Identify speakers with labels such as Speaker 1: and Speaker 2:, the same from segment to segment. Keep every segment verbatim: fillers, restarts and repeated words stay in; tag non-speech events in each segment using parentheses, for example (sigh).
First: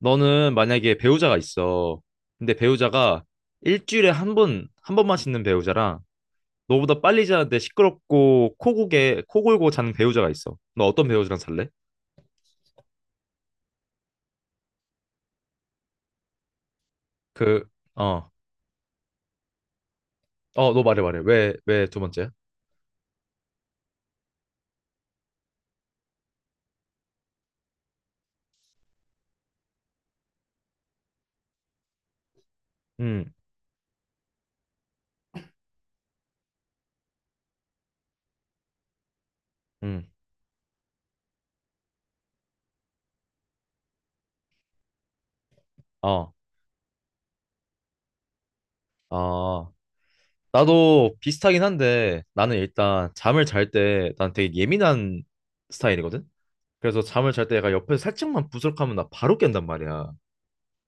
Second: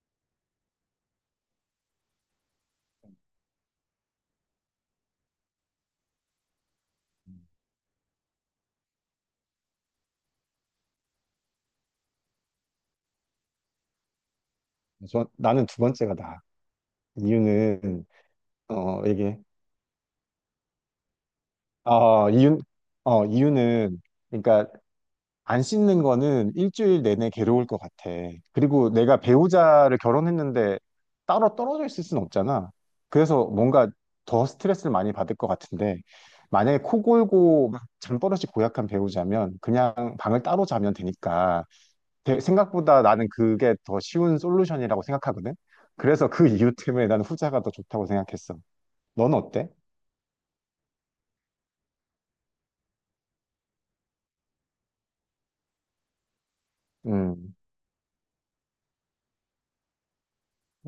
Speaker 1: 너는 만약에 배우자가 있어. 근데 배우자가 일주일에 한 번, 한 번만 씻는 배우자랑 너보다 빨리 자는데 시끄럽고 코고개, 코 골고 자는 배우자가 있어. 너 어떤 배우자랑 살래?
Speaker 2: 저 나는 두 번째가 나.
Speaker 1: 그,
Speaker 2: 이유는
Speaker 1: 어,
Speaker 2: 어 이게
Speaker 1: 어, 너 말해, 말해. 왜, 왜 두 번째야?
Speaker 2: 어 이유 어 이유는 그러니까 안 씻는 거는 일주일 내내 괴로울 것 같아. 그리고 내가 배우자를 결혼했는데 따로 떨어져 있을 순 없잖아.
Speaker 1: 음,
Speaker 2: 그래서 뭔가 더 스트레스를 많이 받을 것 같은데, 만약에 코 골고 막 잠버릇이 고약한 배우자면
Speaker 1: 음,
Speaker 2: 그냥 방을 따로 자면 되니까, 대- 생각보다 나는 그게 더 쉬운 솔루션이라고 생각하거든. 그래서
Speaker 1: 어,
Speaker 2: 그 이유 때문에 나는 후자가 더 좋다고 생각했어. 넌 어때?
Speaker 1: 아. 나도 비슷하긴 한데 나는 일단 잠을 잘 때 난 되게 예민한 스타일이거든? 그래서 잠을 잘
Speaker 2: 음.
Speaker 1: 때 얘가 옆에서 살짝만 부스럭하면 나 바로 깬단 말이야.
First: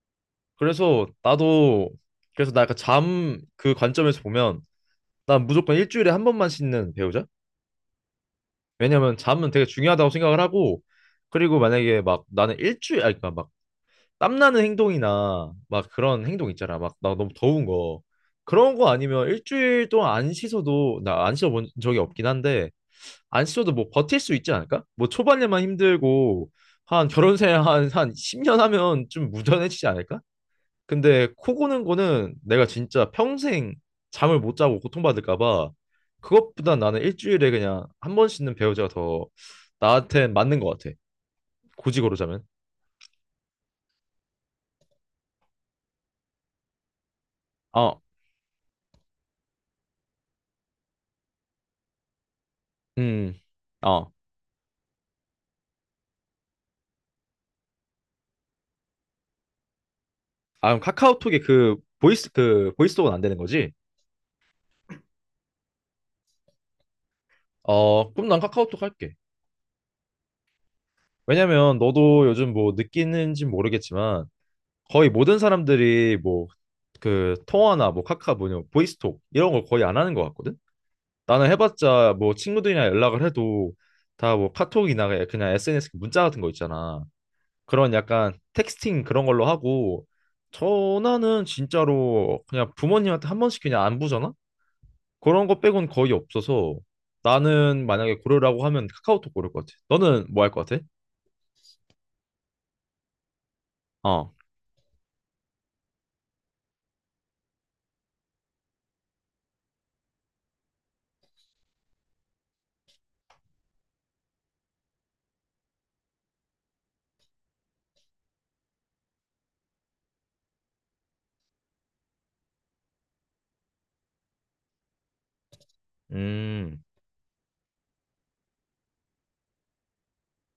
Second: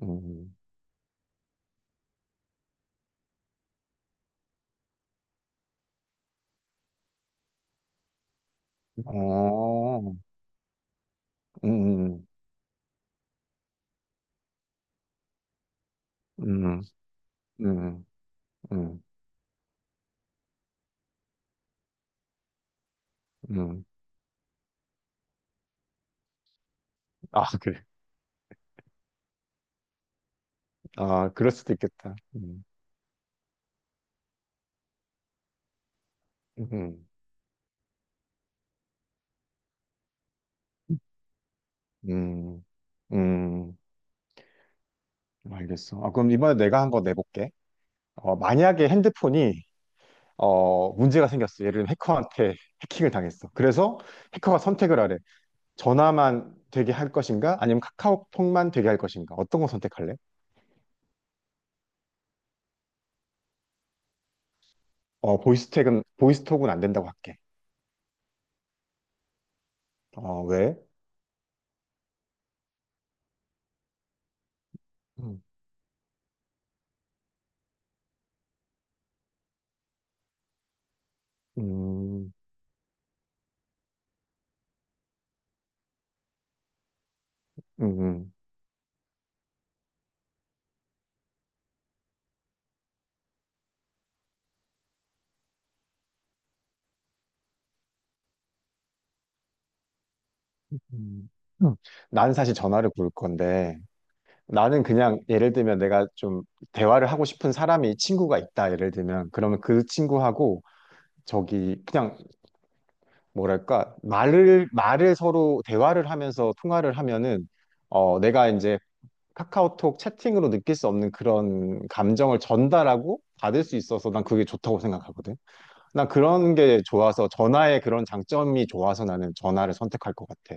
Speaker 2: 음.
Speaker 1: 그래서 나도 그래서 나 약간 잠 그 관점에서 보면 난 무조건 일주일에 한 번만 씻는 배우자.
Speaker 2: 음.
Speaker 1: 왜냐면 잠은 되게 중요하다고
Speaker 2: 어.
Speaker 1: 생각을 하고 그리고 만약에
Speaker 2: 음.
Speaker 1: 막
Speaker 2: 음.
Speaker 1: 나는 일주일 아니 그러니까 막 땀나는 행동이나 막 그런 행동
Speaker 2: 음.
Speaker 1: 있잖아. 막 나 너무 더운 거
Speaker 2: 음. 음.
Speaker 1: 그런 거
Speaker 2: 음.
Speaker 1: 아니면 일주일 동안 안 씻어도 나 안 씻어본 적이 없긴 한데 안 씻어도
Speaker 2: 음.
Speaker 1: 뭐 버틸 수 있지 않을까? 뭐 초반에만 힘들고 한 결혼
Speaker 2: 아,
Speaker 1: 생활
Speaker 2: 그래.
Speaker 1: 한한 십 년 하면 좀 무던해지지 않을까? 근데
Speaker 2: 아, 그럴
Speaker 1: 코
Speaker 2: 수도
Speaker 1: 고는
Speaker 2: 있겠다.
Speaker 1: 거는
Speaker 2: 음.
Speaker 1: 내가 진짜 평생 잠을 못 자고 고통받을까 봐 그것보다 나는
Speaker 2: 음.
Speaker 1: 일주일에 그냥 한 번 씻는 배우자가 더 나한테 맞는 것 같아. 굳이 고르자면.
Speaker 2: 음. 음. 알겠어. 아, 그럼 이번에 내가 한 거 내볼게.
Speaker 1: 어,
Speaker 2: 어, 만약에 핸드폰이, 어, 문제가 생겼어. 예를 들면 해커한테 해킹을
Speaker 1: 음,
Speaker 2: 당했어. 그래서
Speaker 1: 어.
Speaker 2: 해커가 선택을 하래. 전화만 되게 할 것인가? 아니면 카카오톡만 되게 할 것인가? 어떤 거 선택할래?
Speaker 1: 아, 그럼 카카오톡에 그 보이스 그 보이스톡은 안 되는 거지?
Speaker 2: 어, 보이스톡은, 보이스톡은 안 된다고 할게.
Speaker 1: 어, 그럼 난 카카오톡 할게.
Speaker 2: 어, 왜?
Speaker 1: 왜냐면 너도 요즘 뭐 느끼는지 모르겠지만 거의 모든
Speaker 2: 음.
Speaker 1: 사람들이 뭐 그 통화나 뭐 카카 뭐냐 보이스톡 이런 걸 거의 안 하는 것 같거든. 나는 해봤자
Speaker 2: 음.
Speaker 1: 뭐 친구들이랑 연락을 해도 다 뭐 카톡이나 그냥 에스엔에스 문자 같은 거 있잖아.
Speaker 2: 음.
Speaker 1: 그런
Speaker 2: 음.
Speaker 1: 약간 텍스팅 그런 걸로 하고 전화는 진짜로 그냥 부모님한테 한 번씩 그냥 안부 전화? 그런 거 빼곤 거의 없어서 나는 만약에 고르라고 하면 카카오톡 고를 것 같아. 너는 뭐 할 것 같아?
Speaker 2: 음. 음. 나는 사실 전화를 걸 건데,
Speaker 1: 어.
Speaker 2: 나는 그냥 예를 들면 내가 좀 대화를 하고 싶은 사람이 친구가 있다, 예를 들면. 그러면 그 친구하고 저기 그냥 뭐랄까, 말을, 말을 서로 대화를 하면서 통화를 하면은, 어, 내가 이제 카카오톡 채팅으로 느낄 수 없는 그런 감정을 전달하고 받을 수 있어서 난 그게 좋다고 생각하거든. 난 그런 게
Speaker 1: 음.
Speaker 2: 좋아서 전화의 그런 장점이 좋아서 나는 전화를 선택할 것 같아.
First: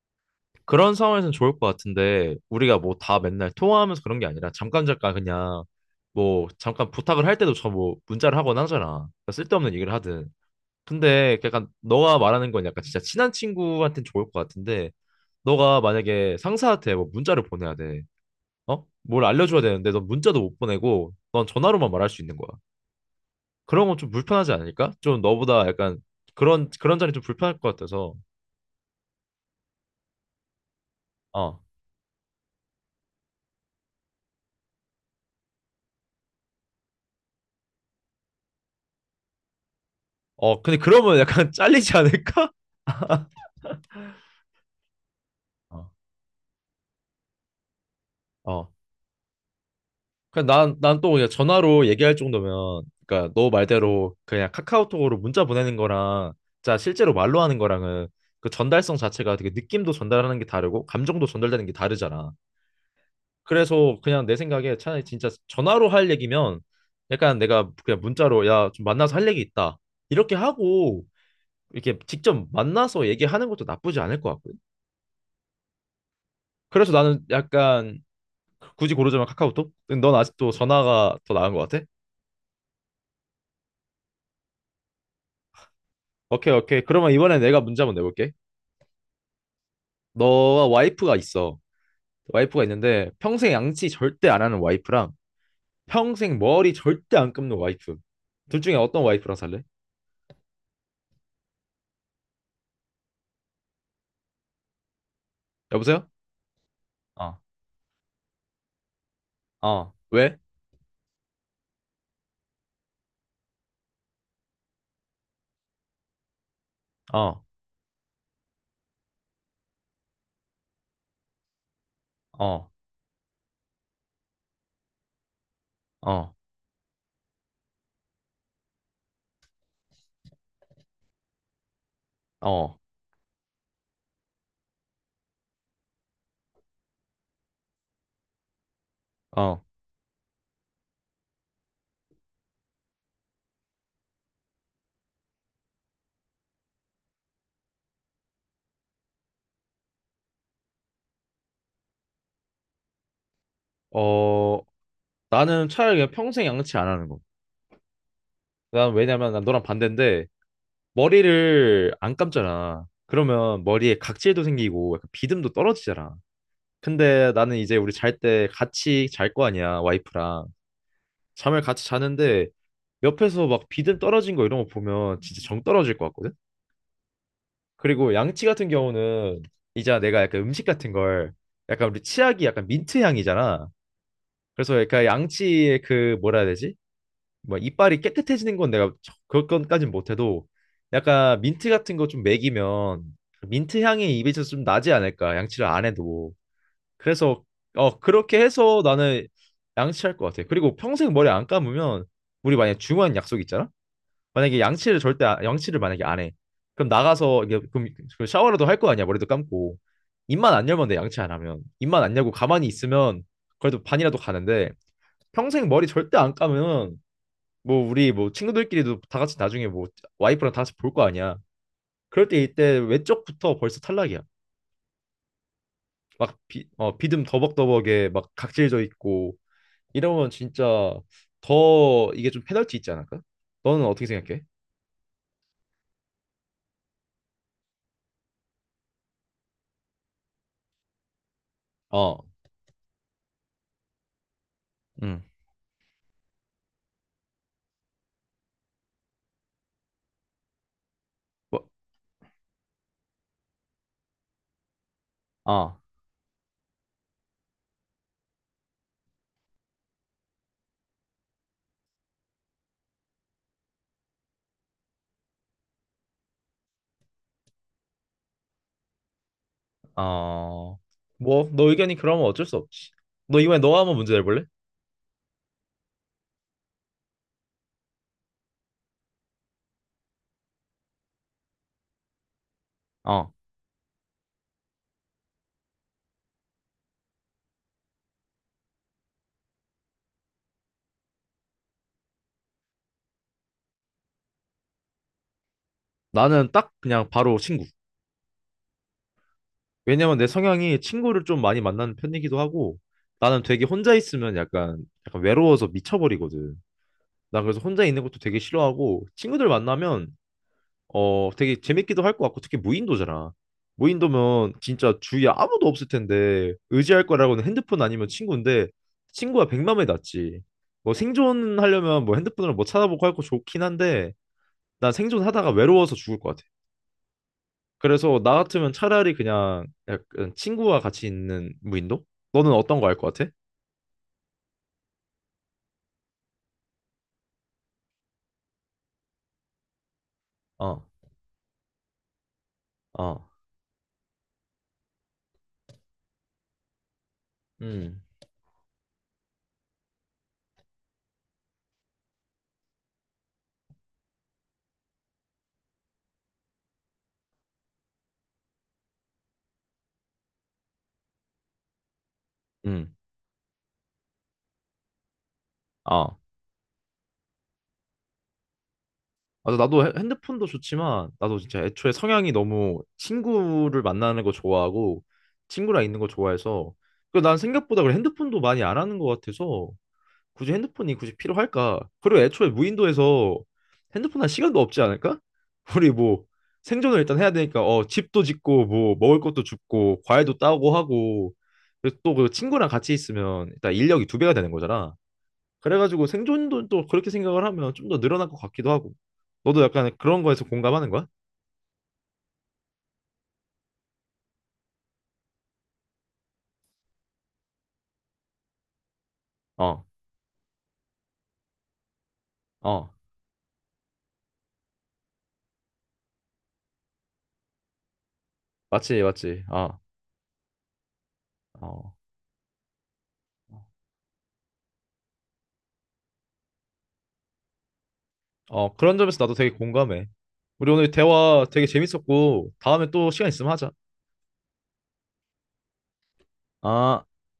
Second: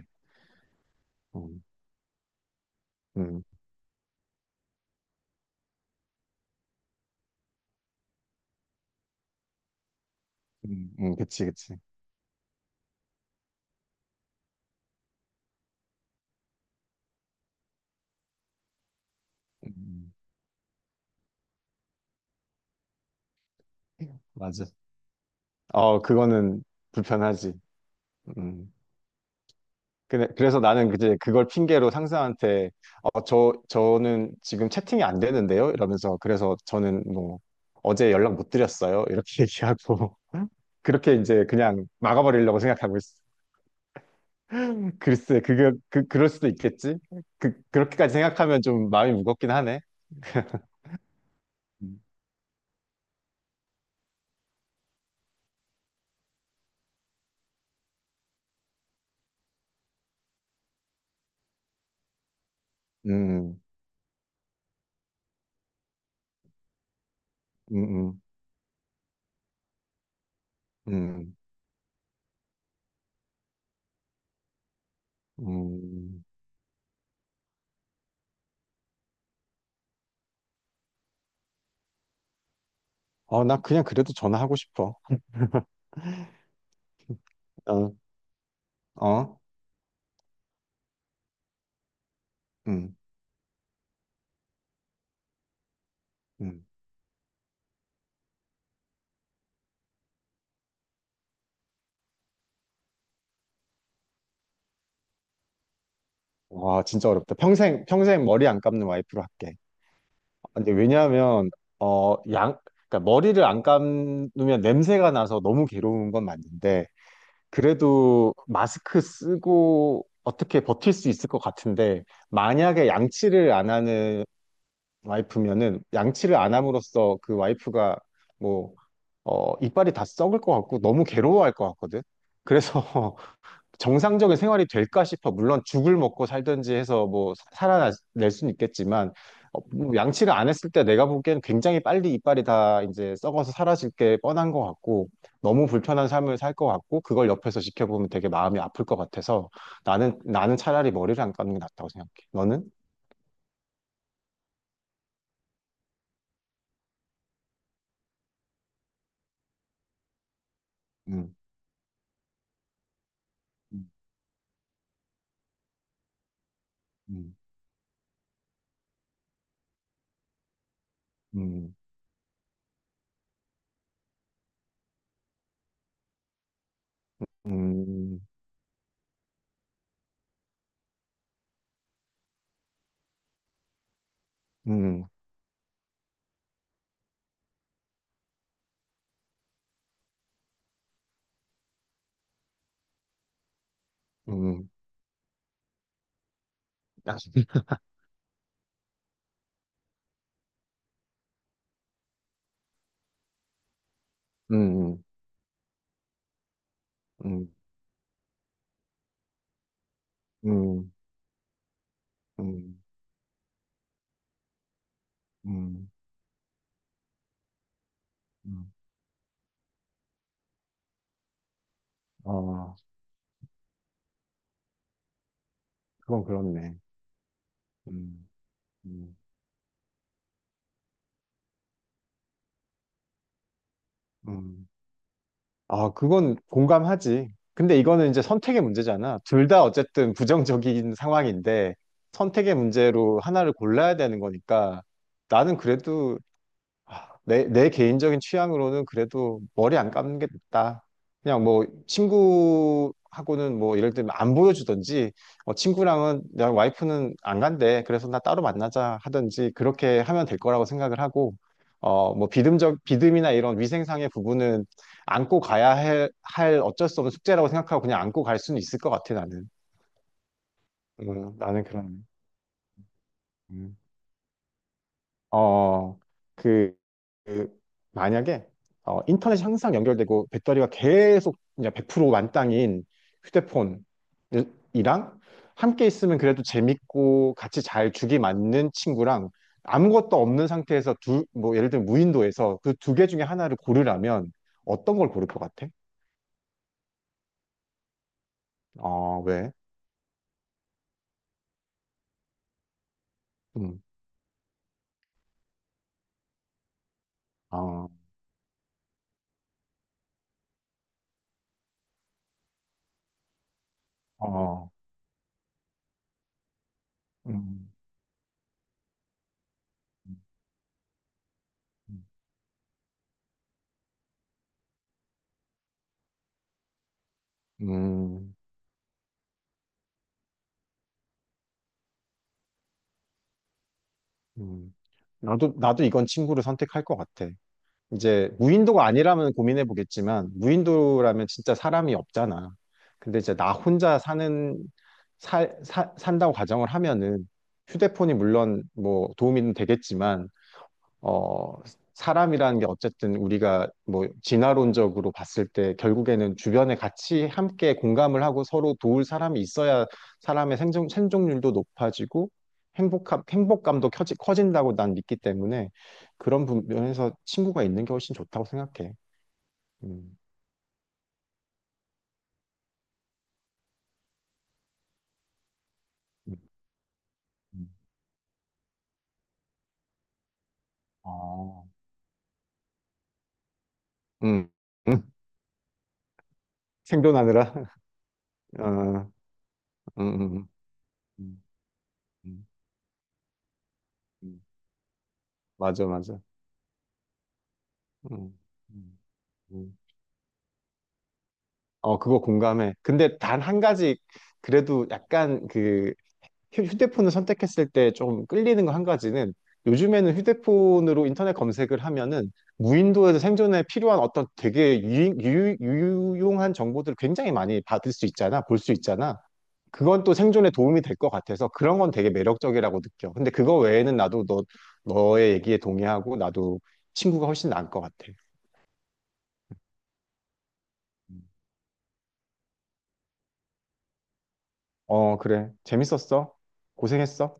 Speaker 1: 그런 상황에서는
Speaker 2: 어.
Speaker 1: 좋을 것 같은데 우리가 뭐 다
Speaker 2: 음.
Speaker 1: 맨날 통화하면서 그런 게 아니라 잠깐 잠깐 그냥 뭐 잠깐 부탁을 할 때도 저 뭐 문자를 하거나 하잖아. 그러니까 쓸데없는 얘기를 하든.
Speaker 2: 음. 음.
Speaker 1: 근데
Speaker 2: 그치,
Speaker 1: 약간
Speaker 2: 그치.
Speaker 1: 너가 말하는 건 약간 진짜 친한 친구한테는 좋을 것 같은데 너가 만약에 상사한테 뭐 문자를 보내야 돼. 어? 뭘 알려줘야 되는데 넌
Speaker 2: 음.
Speaker 1: 문자도 못 보내고 넌 전화로만 말할 수 있는 거야. 그런 건 좀
Speaker 2: 음.
Speaker 1: 불편하지
Speaker 2: 맞아.
Speaker 1: 않을까? 좀 너보다 약간
Speaker 2: 어, 그거는
Speaker 1: 그런 그런 자리 좀
Speaker 2: 불편하지.
Speaker 1: 불편할 것 같아서.
Speaker 2: 음. 근데 그래서 나는 이제 그걸
Speaker 1: 어.
Speaker 2: 핑계로 상사한테 어, 저 저는 지금 채팅이 안 되는데요? 이러면서 그래서 저는 뭐 어제 연락 못 드렸어요. 이렇게 (laughs) 얘기하고
Speaker 1: 어, 근데
Speaker 2: 그렇게
Speaker 1: 그러면
Speaker 2: 이제
Speaker 1: 약간 (laughs)
Speaker 2: 그냥
Speaker 1: 잘리지 않을까?
Speaker 2: 막아버리려고 생각하고 있어. (laughs) 글쎄, 그게
Speaker 1: 어.
Speaker 2: 그 그럴 수도 있겠지. 그 그렇게까지 생각하면
Speaker 1: 어.
Speaker 2: 좀 마음이 무겁긴 하네.
Speaker 1: 그냥 난, 난 또 그냥 전화로
Speaker 2: 음.
Speaker 1: 얘기할 정도면, 그러니까 너 말대로 그냥 카카오톡으로 문자 보내는 거랑, 자, 실제로 말로 하는 거랑은 그 전달성 자체가 되게 느낌도 전달하는 게 다르고, 감정도 전달되는 게 다르잖아.
Speaker 2: 음.
Speaker 1: 그래서 그냥 내 생각에 차라리 진짜 전화로 할 얘기면 약간 내가 그냥
Speaker 2: 음.
Speaker 1: 문자로, 야, 좀 만나서 할 얘기 있다. 이렇게 하고,
Speaker 2: 음.
Speaker 1: 이렇게 직접 만나서 얘기하는 것도 나쁘지 않을 것 같거든.
Speaker 2: 음.
Speaker 1: 그래서 나는 약간 굳이 고르자면 카카오톡? 넌 아직도 전화가 더 나은 것 같아?
Speaker 2: 어, 나 그냥 그래도 전화하고 싶어.
Speaker 1: 오케이, 오케이. 그러면 이번에 내가 문제
Speaker 2: 어.
Speaker 1: 한번 내볼게.
Speaker 2: 어.
Speaker 1: 너와 와이프가 있어. 와이프가
Speaker 2: 음.
Speaker 1: 있는데 평생 양치 절대 안 하는 와이프랑 평생
Speaker 2: 음.
Speaker 1: 머리 절대 안 감는 와이프. 둘 중에 어떤 와이프랑 살래? 여보세요?
Speaker 2: 와, 진짜 어렵다.
Speaker 1: 어,
Speaker 2: 평생, 평생 머리 안 감는 와이프로 할게.
Speaker 1: 어, 왜?
Speaker 2: 근데 왜냐하면, 어, 양, 그러니까 머리를 안 감으면 냄새가 나서 너무 괴로운 건 맞는데,
Speaker 1: 어,
Speaker 2: 그래도 마스크 쓰고 어떻게 버틸 수 있을 것 같은데,
Speaker 1: 어,
Speaker 2: 만약에 양치를 안 하는 와이프면은,
Speaker 1: 어,
Speaker 2: 양치를 안 함으로써 그 와이프가 뭐, 어, 이빨이 다 썩을 것 같고, 너무 괴로워할 것 같거든.
Speaker 1: 어,
Speaker 2: 그래서 정상적인 생활이 될까 싶어. 물론 죽을 먹고 살든지 해서 뭐 사- 살아낼 수는 있겠지만, 어,
Speaker 1: 어.
Speaker 2: 뭐 양치를 안 했을 때 내가 보기엔 굉장히 빨리 이빨이 다 이제 썩어서 사라질 게 뻔한 것 같고, 너무 불편한 삶을 살 것 같고, 그걸 옆에서 지켜보면 되게 마음이 아플 것 같아서, 나는 나는 차라리 머리를 안 감는 게 낫다고 생각해. 너는?
Speaker 1: 어, 나는 차라리 그냥 평생 양치 안 하는 거. 난 왜냐면 난 너랑 반대인데
Speaker 2: 음.
Speaker 1: 머리를 안 감잖아. 그러면
Speaker 2: 음.
Speaker 1: 머리에 각질도 생기고 약간 비듬도 떨어지잖아. 근데
Speaker 2: 음.
Speaker 1: 나는 이제 우리 잘 때 같이 잘 거 아니야, 와이프랑. 잠을
Speaker 2: 음.
Speaker 1: 같이 자는데 옆에서 막 비듬 떨어진 거 이런 거 보면 진짜 정 떨어질 것 같거든? 그리고
Speaker 2: 음.
Speaker 1: 양치 같은 경우는 이제 내가 약간 음식 같은 걸 약간 우리 치약이 약간 민트 향이잖아. 그래서 약간
Speaker 2: 음.
Speaker 1: 양치의 그 뭐라 해야 되지? 뭐 이빨이 깨끗해지는 건 내가 저- 그것까진 못해도 약간 민트 같은 거 좀 먹이면 그 민트 향이 입에서 좀
Speaker 2: 음.
Speaker 1: 나지 않을까? 양치를 안 해도.
Speaker 2: 아.
Speaker 1: 그래서 어 그렇게 해서 나는 양치할 것 같아. 그리고 평생 머리 안 감으면 우리 만약에 중요한 약속 있잖아.
Speaker 2: 음.
Speaker 1: 만약에 양치를
Speaker 2: 음.
Speaker 1: 절대 안- 양치를 만약에 안 해. 그럼 나가서
Speaker 2: 음.
Speaker 1: 이게 그럼 그 샤워라도 할 거 아니야. 머리도 감고. 입만 안 열면 돼. 양치 안 하면. 입만 안 열고 가만히
Speaker 2: 음.
Speaker 1: 있으면 그래도 반이라도 가는데 평생 머리
Speaker 2: 음.
Speaker 1: 절대 안 감으면 뭐 우리 뭐
Speaker 2: 음.
Speaker 1: 친구들끼리도 다 같이 나중에 뭐 와이프랑 다 같이 볼 거 아니야. 그럴 때
Speaker 2: 아,
Speaker 1: 이때 외적부터 벌써 탈락이야.
Speaker 2: 그건
Speaker 1: 막 비,
Speaker 2: 그렇네.
Speaker 1: 어, 비듬 더벅더벅에
Speaker 2: 음.
Speaker 1: 막 각질져
Speaker 2: 음.
Speaker 1: 있고 이러면 진짜 더 이게 좀 페널티 있지 않을까? 너는 어떻게 생각해?
Speaker 2: 음. 아, 그건 공감하지. 근데 이거는 이제 선택의 문제잖아. 둘 다 어쨌든 부정적인 상황인데
Speaker 1: 어,
Speaker 2: 선택의 문제로 하나를 골라야 되는 거니까
Speaker 1: 응.
Speaker 2: 나는 그래도, 아, 내, 내 개인적인 취향으로는 그래도 머리 안 감는 게 낫다. 그냥 뭐
Speaker 1: 뭐,
Speaker 2: 친구하고는 뭐 예를 들면 안 보여주든지, 어,
Speaker 1: 어,
Speaker 2: 친구랑은 내 와이프는 안 간대. 그래서 나 따로 만나자 하든지 그렇게 하면 될 거라고 생각을 하고, 어, 뭐 비듬적 비듬이나 이런 위생상의 부분은 안고 가야 할, 할 어쩔 수 없는 숙제라고 생각하고 그냥 안고 갈 수는 있을 것 같아 나는.
Speaker 1: 어.
Speaker 2: 음,
Speaker 1: 뭐,
Speaker 2: 나는
Speaker 1: 너 의견이
Speaker 2: 그런.
Speaker 1: 그러면 어쩔 수 없지. 너 이번에 너
Speaker 2: 음.
Speaker 1: 한번 문제 내볼래?
Speaker 2: 어, 그, 그 만약에 어, 인터넷이 항상 연결되고 배터리가 계속 이제 백 프로 만땅인
Speaker 1: 어,
Speaker 2: 휴대폰이랑 함께 있으면 그래도 재밌고 같이 잘 죽이 맞는 친구랑 아무것도 없는 상태에서 두, 뭐 예를 들면 무인도에서 그 두 개 중에 하나를 고르라면 어떤 걸 고를 것 같아?
Speaker 1: 나는 딱 그냥 바로 친구.
Speaker 2: 어, 왜?
Speaker 1: 왜냐면 내 성향이 친구를 좀 많이 만나는 편이기도 하고 나는 되게
Speaker 2: 음.
Speaker 1: 혼자 있으면 약간 약간 외로워서 미쳐버리거든. 나 그래서 혼자
Speaker 2: 어.
Speaker 1: 있는 것도 되게 싫어하고 친구들 만나면 어, 되게 재밌기도 할 것 같고, 특히 무인도잖아. 무인도면
Speaker 2: 어.
Speaker 1: 진짜 주위에 아무도 없을 텐데, 의지할 거라고는
Speaker 2: 음.
Speaker 1: 핸드폰 아니면 친구인데, 친구가 백만에 낫지. 뭐 생존하려면
Speaker 2: 음.
Speaker 1: 뭐 핸드폰으로 뭐 찾아보고 할 거 좋긴 한데, 난 생존하다가 외로워서 죽을 것 같아. 그래서 나
Speaker 2: 음.
Speaker 1: 같으면 차라리 그냥 약간 친구와 같이 있는 무인도? 너는 어떤 거 할 것 같아?
Speaker 2: 음. 나도, 나도 이건 친구를 선택할 것 같아. 이제 무인도가 아니라면 고민해 보겠지만
Speaker 1: 어,
Speaker 2: 무인도라면 진짜 사람이 없잖아. 근데
Speaker 1: 어,
Speaker 2: 이제 나 혼자 사는, 살 사- 산다고 가정을 하면은
Speaker 1: 음,
Speaker 2: 휴대폰이 물론 뭐 도움이 되겠지만, 어, 사람이라는 게 어쨌든 우리가 뭐 진화론적으로 봤을 때 결국에는 주변에 같이 함께 공감을 하고 서로 도울 사람이 있어야 사람의 생존, 생존율도 높아지고
Speaker 1: 음,
Speaker 2: 행복함, 행복감도 커지, 커진다고 난 믿기 때문에
Speaker 1: 어.
Speaker 2: 그런 부- 면에서 친구가 있는 게 훨씬 좋다고 생각해.
Speaker 1: 맞아, 나도 핸-
Speaker 2: 음.
Speaker 1: 핸드폰도 좋지만, 나도 진짜 애초에 성향이 너무 친구를 만나는 거 좋아하고, 친구랑 있는 거
Speaker 2: 음.
Speaker 1: 좋아해서, 그난
Speaker 2: 음.
Speaker 1: 생각보다 그래 핸드폰도 많이 안 하는 것 같아서, 굳이 핸드폰이 굳이
Speaker 2: 아.
Speaker 1: 필요할까? 그리고 애초에 무인도에서 핸드폰 할
Speaker 2: 음.
Speaker 1: 시간도 없지
Speaker 2: 음.
Speaker 1: 않을까? (laughs) 우리 뭐, 생존을 일단 해야
Speaker 2: 생존하느라.
Speaker 1: 되니까,
Speaker 2: (laughs)
Speaker 1: 어, 집도
Speaker 2: 어.
Speaker 1: 짓고, 뭐,
Speaker 2: 음.
Speaker 1: 먹을 것도 줍고, 과일도
Speaker 2: 음.
Speaker 1: 따고 하고,
Speaker 2: 음.
Speaker 1: 또 그
Speaker 2: 음.
Speaker 1: 친구랑 같이 있으면 일단 인력이 두 배가
Speaker 2: 음.
Speaker 1: 되는 거잖아.
Speaker 2: 맞아,
Speaker 1: 그래가지고
Speaker 2: 맞아.
Speaker 1: 생존도 또 그렇게 생각을 하면 좀 더 늘어날 것
Speaker 2: 음.
Speaker 1: 같기도 하고.
Speaker 2: 음.
Speaker 1: 너도
Speaker 2: 음.
Speaker 1: 약간 그런 거에서 공감하는 거야?
Speaker 2: 어, 그거 공감해. 근데 단 한 가지, 그래도 약간 그 휴- 휴대폰을 선택했을 때 좀 끌리는 거 한 가지는
Speaker 1: 어,
Speaker 2: 요즘에는 휴대폰으로 인터넷 검색을 하면은
Speaker 1: 어,
Speaker 2: 무인도에서 생존에 필요한 어떤 되게 유, 유, 유용한 정보들을 굉장히 많이 받을 수 있잖아, 볼 수
Speaker 1: 맞지,
Speaker 2: 있잖아.
Speaker 1: 맞지. 어,
Speaker 2: 그건 또 생존에 도움이 될 것 같아서 그런 건
Speaker 1: 어,
Speaker 2: 되게 매력적이라고 느껴. 근데
Speaker 1: 어,
Speaker 2: 그거 외에는 나도 너, 너의 얘기에 동의하고 나도 친구가 훨씬 나을 것 같아.
Speaker 1: 어, 그런 점에서 나도 되게 공감해. 우리 오늘
Speaker 2: 음.
Speaker 1: 대화 되게 재밌었고, 다음에 또 시간 있으면 하자.
Speaker 2: 어, 그래. 재밌었어.
Speaker 1: 아,
Speaker 2: 고생했어.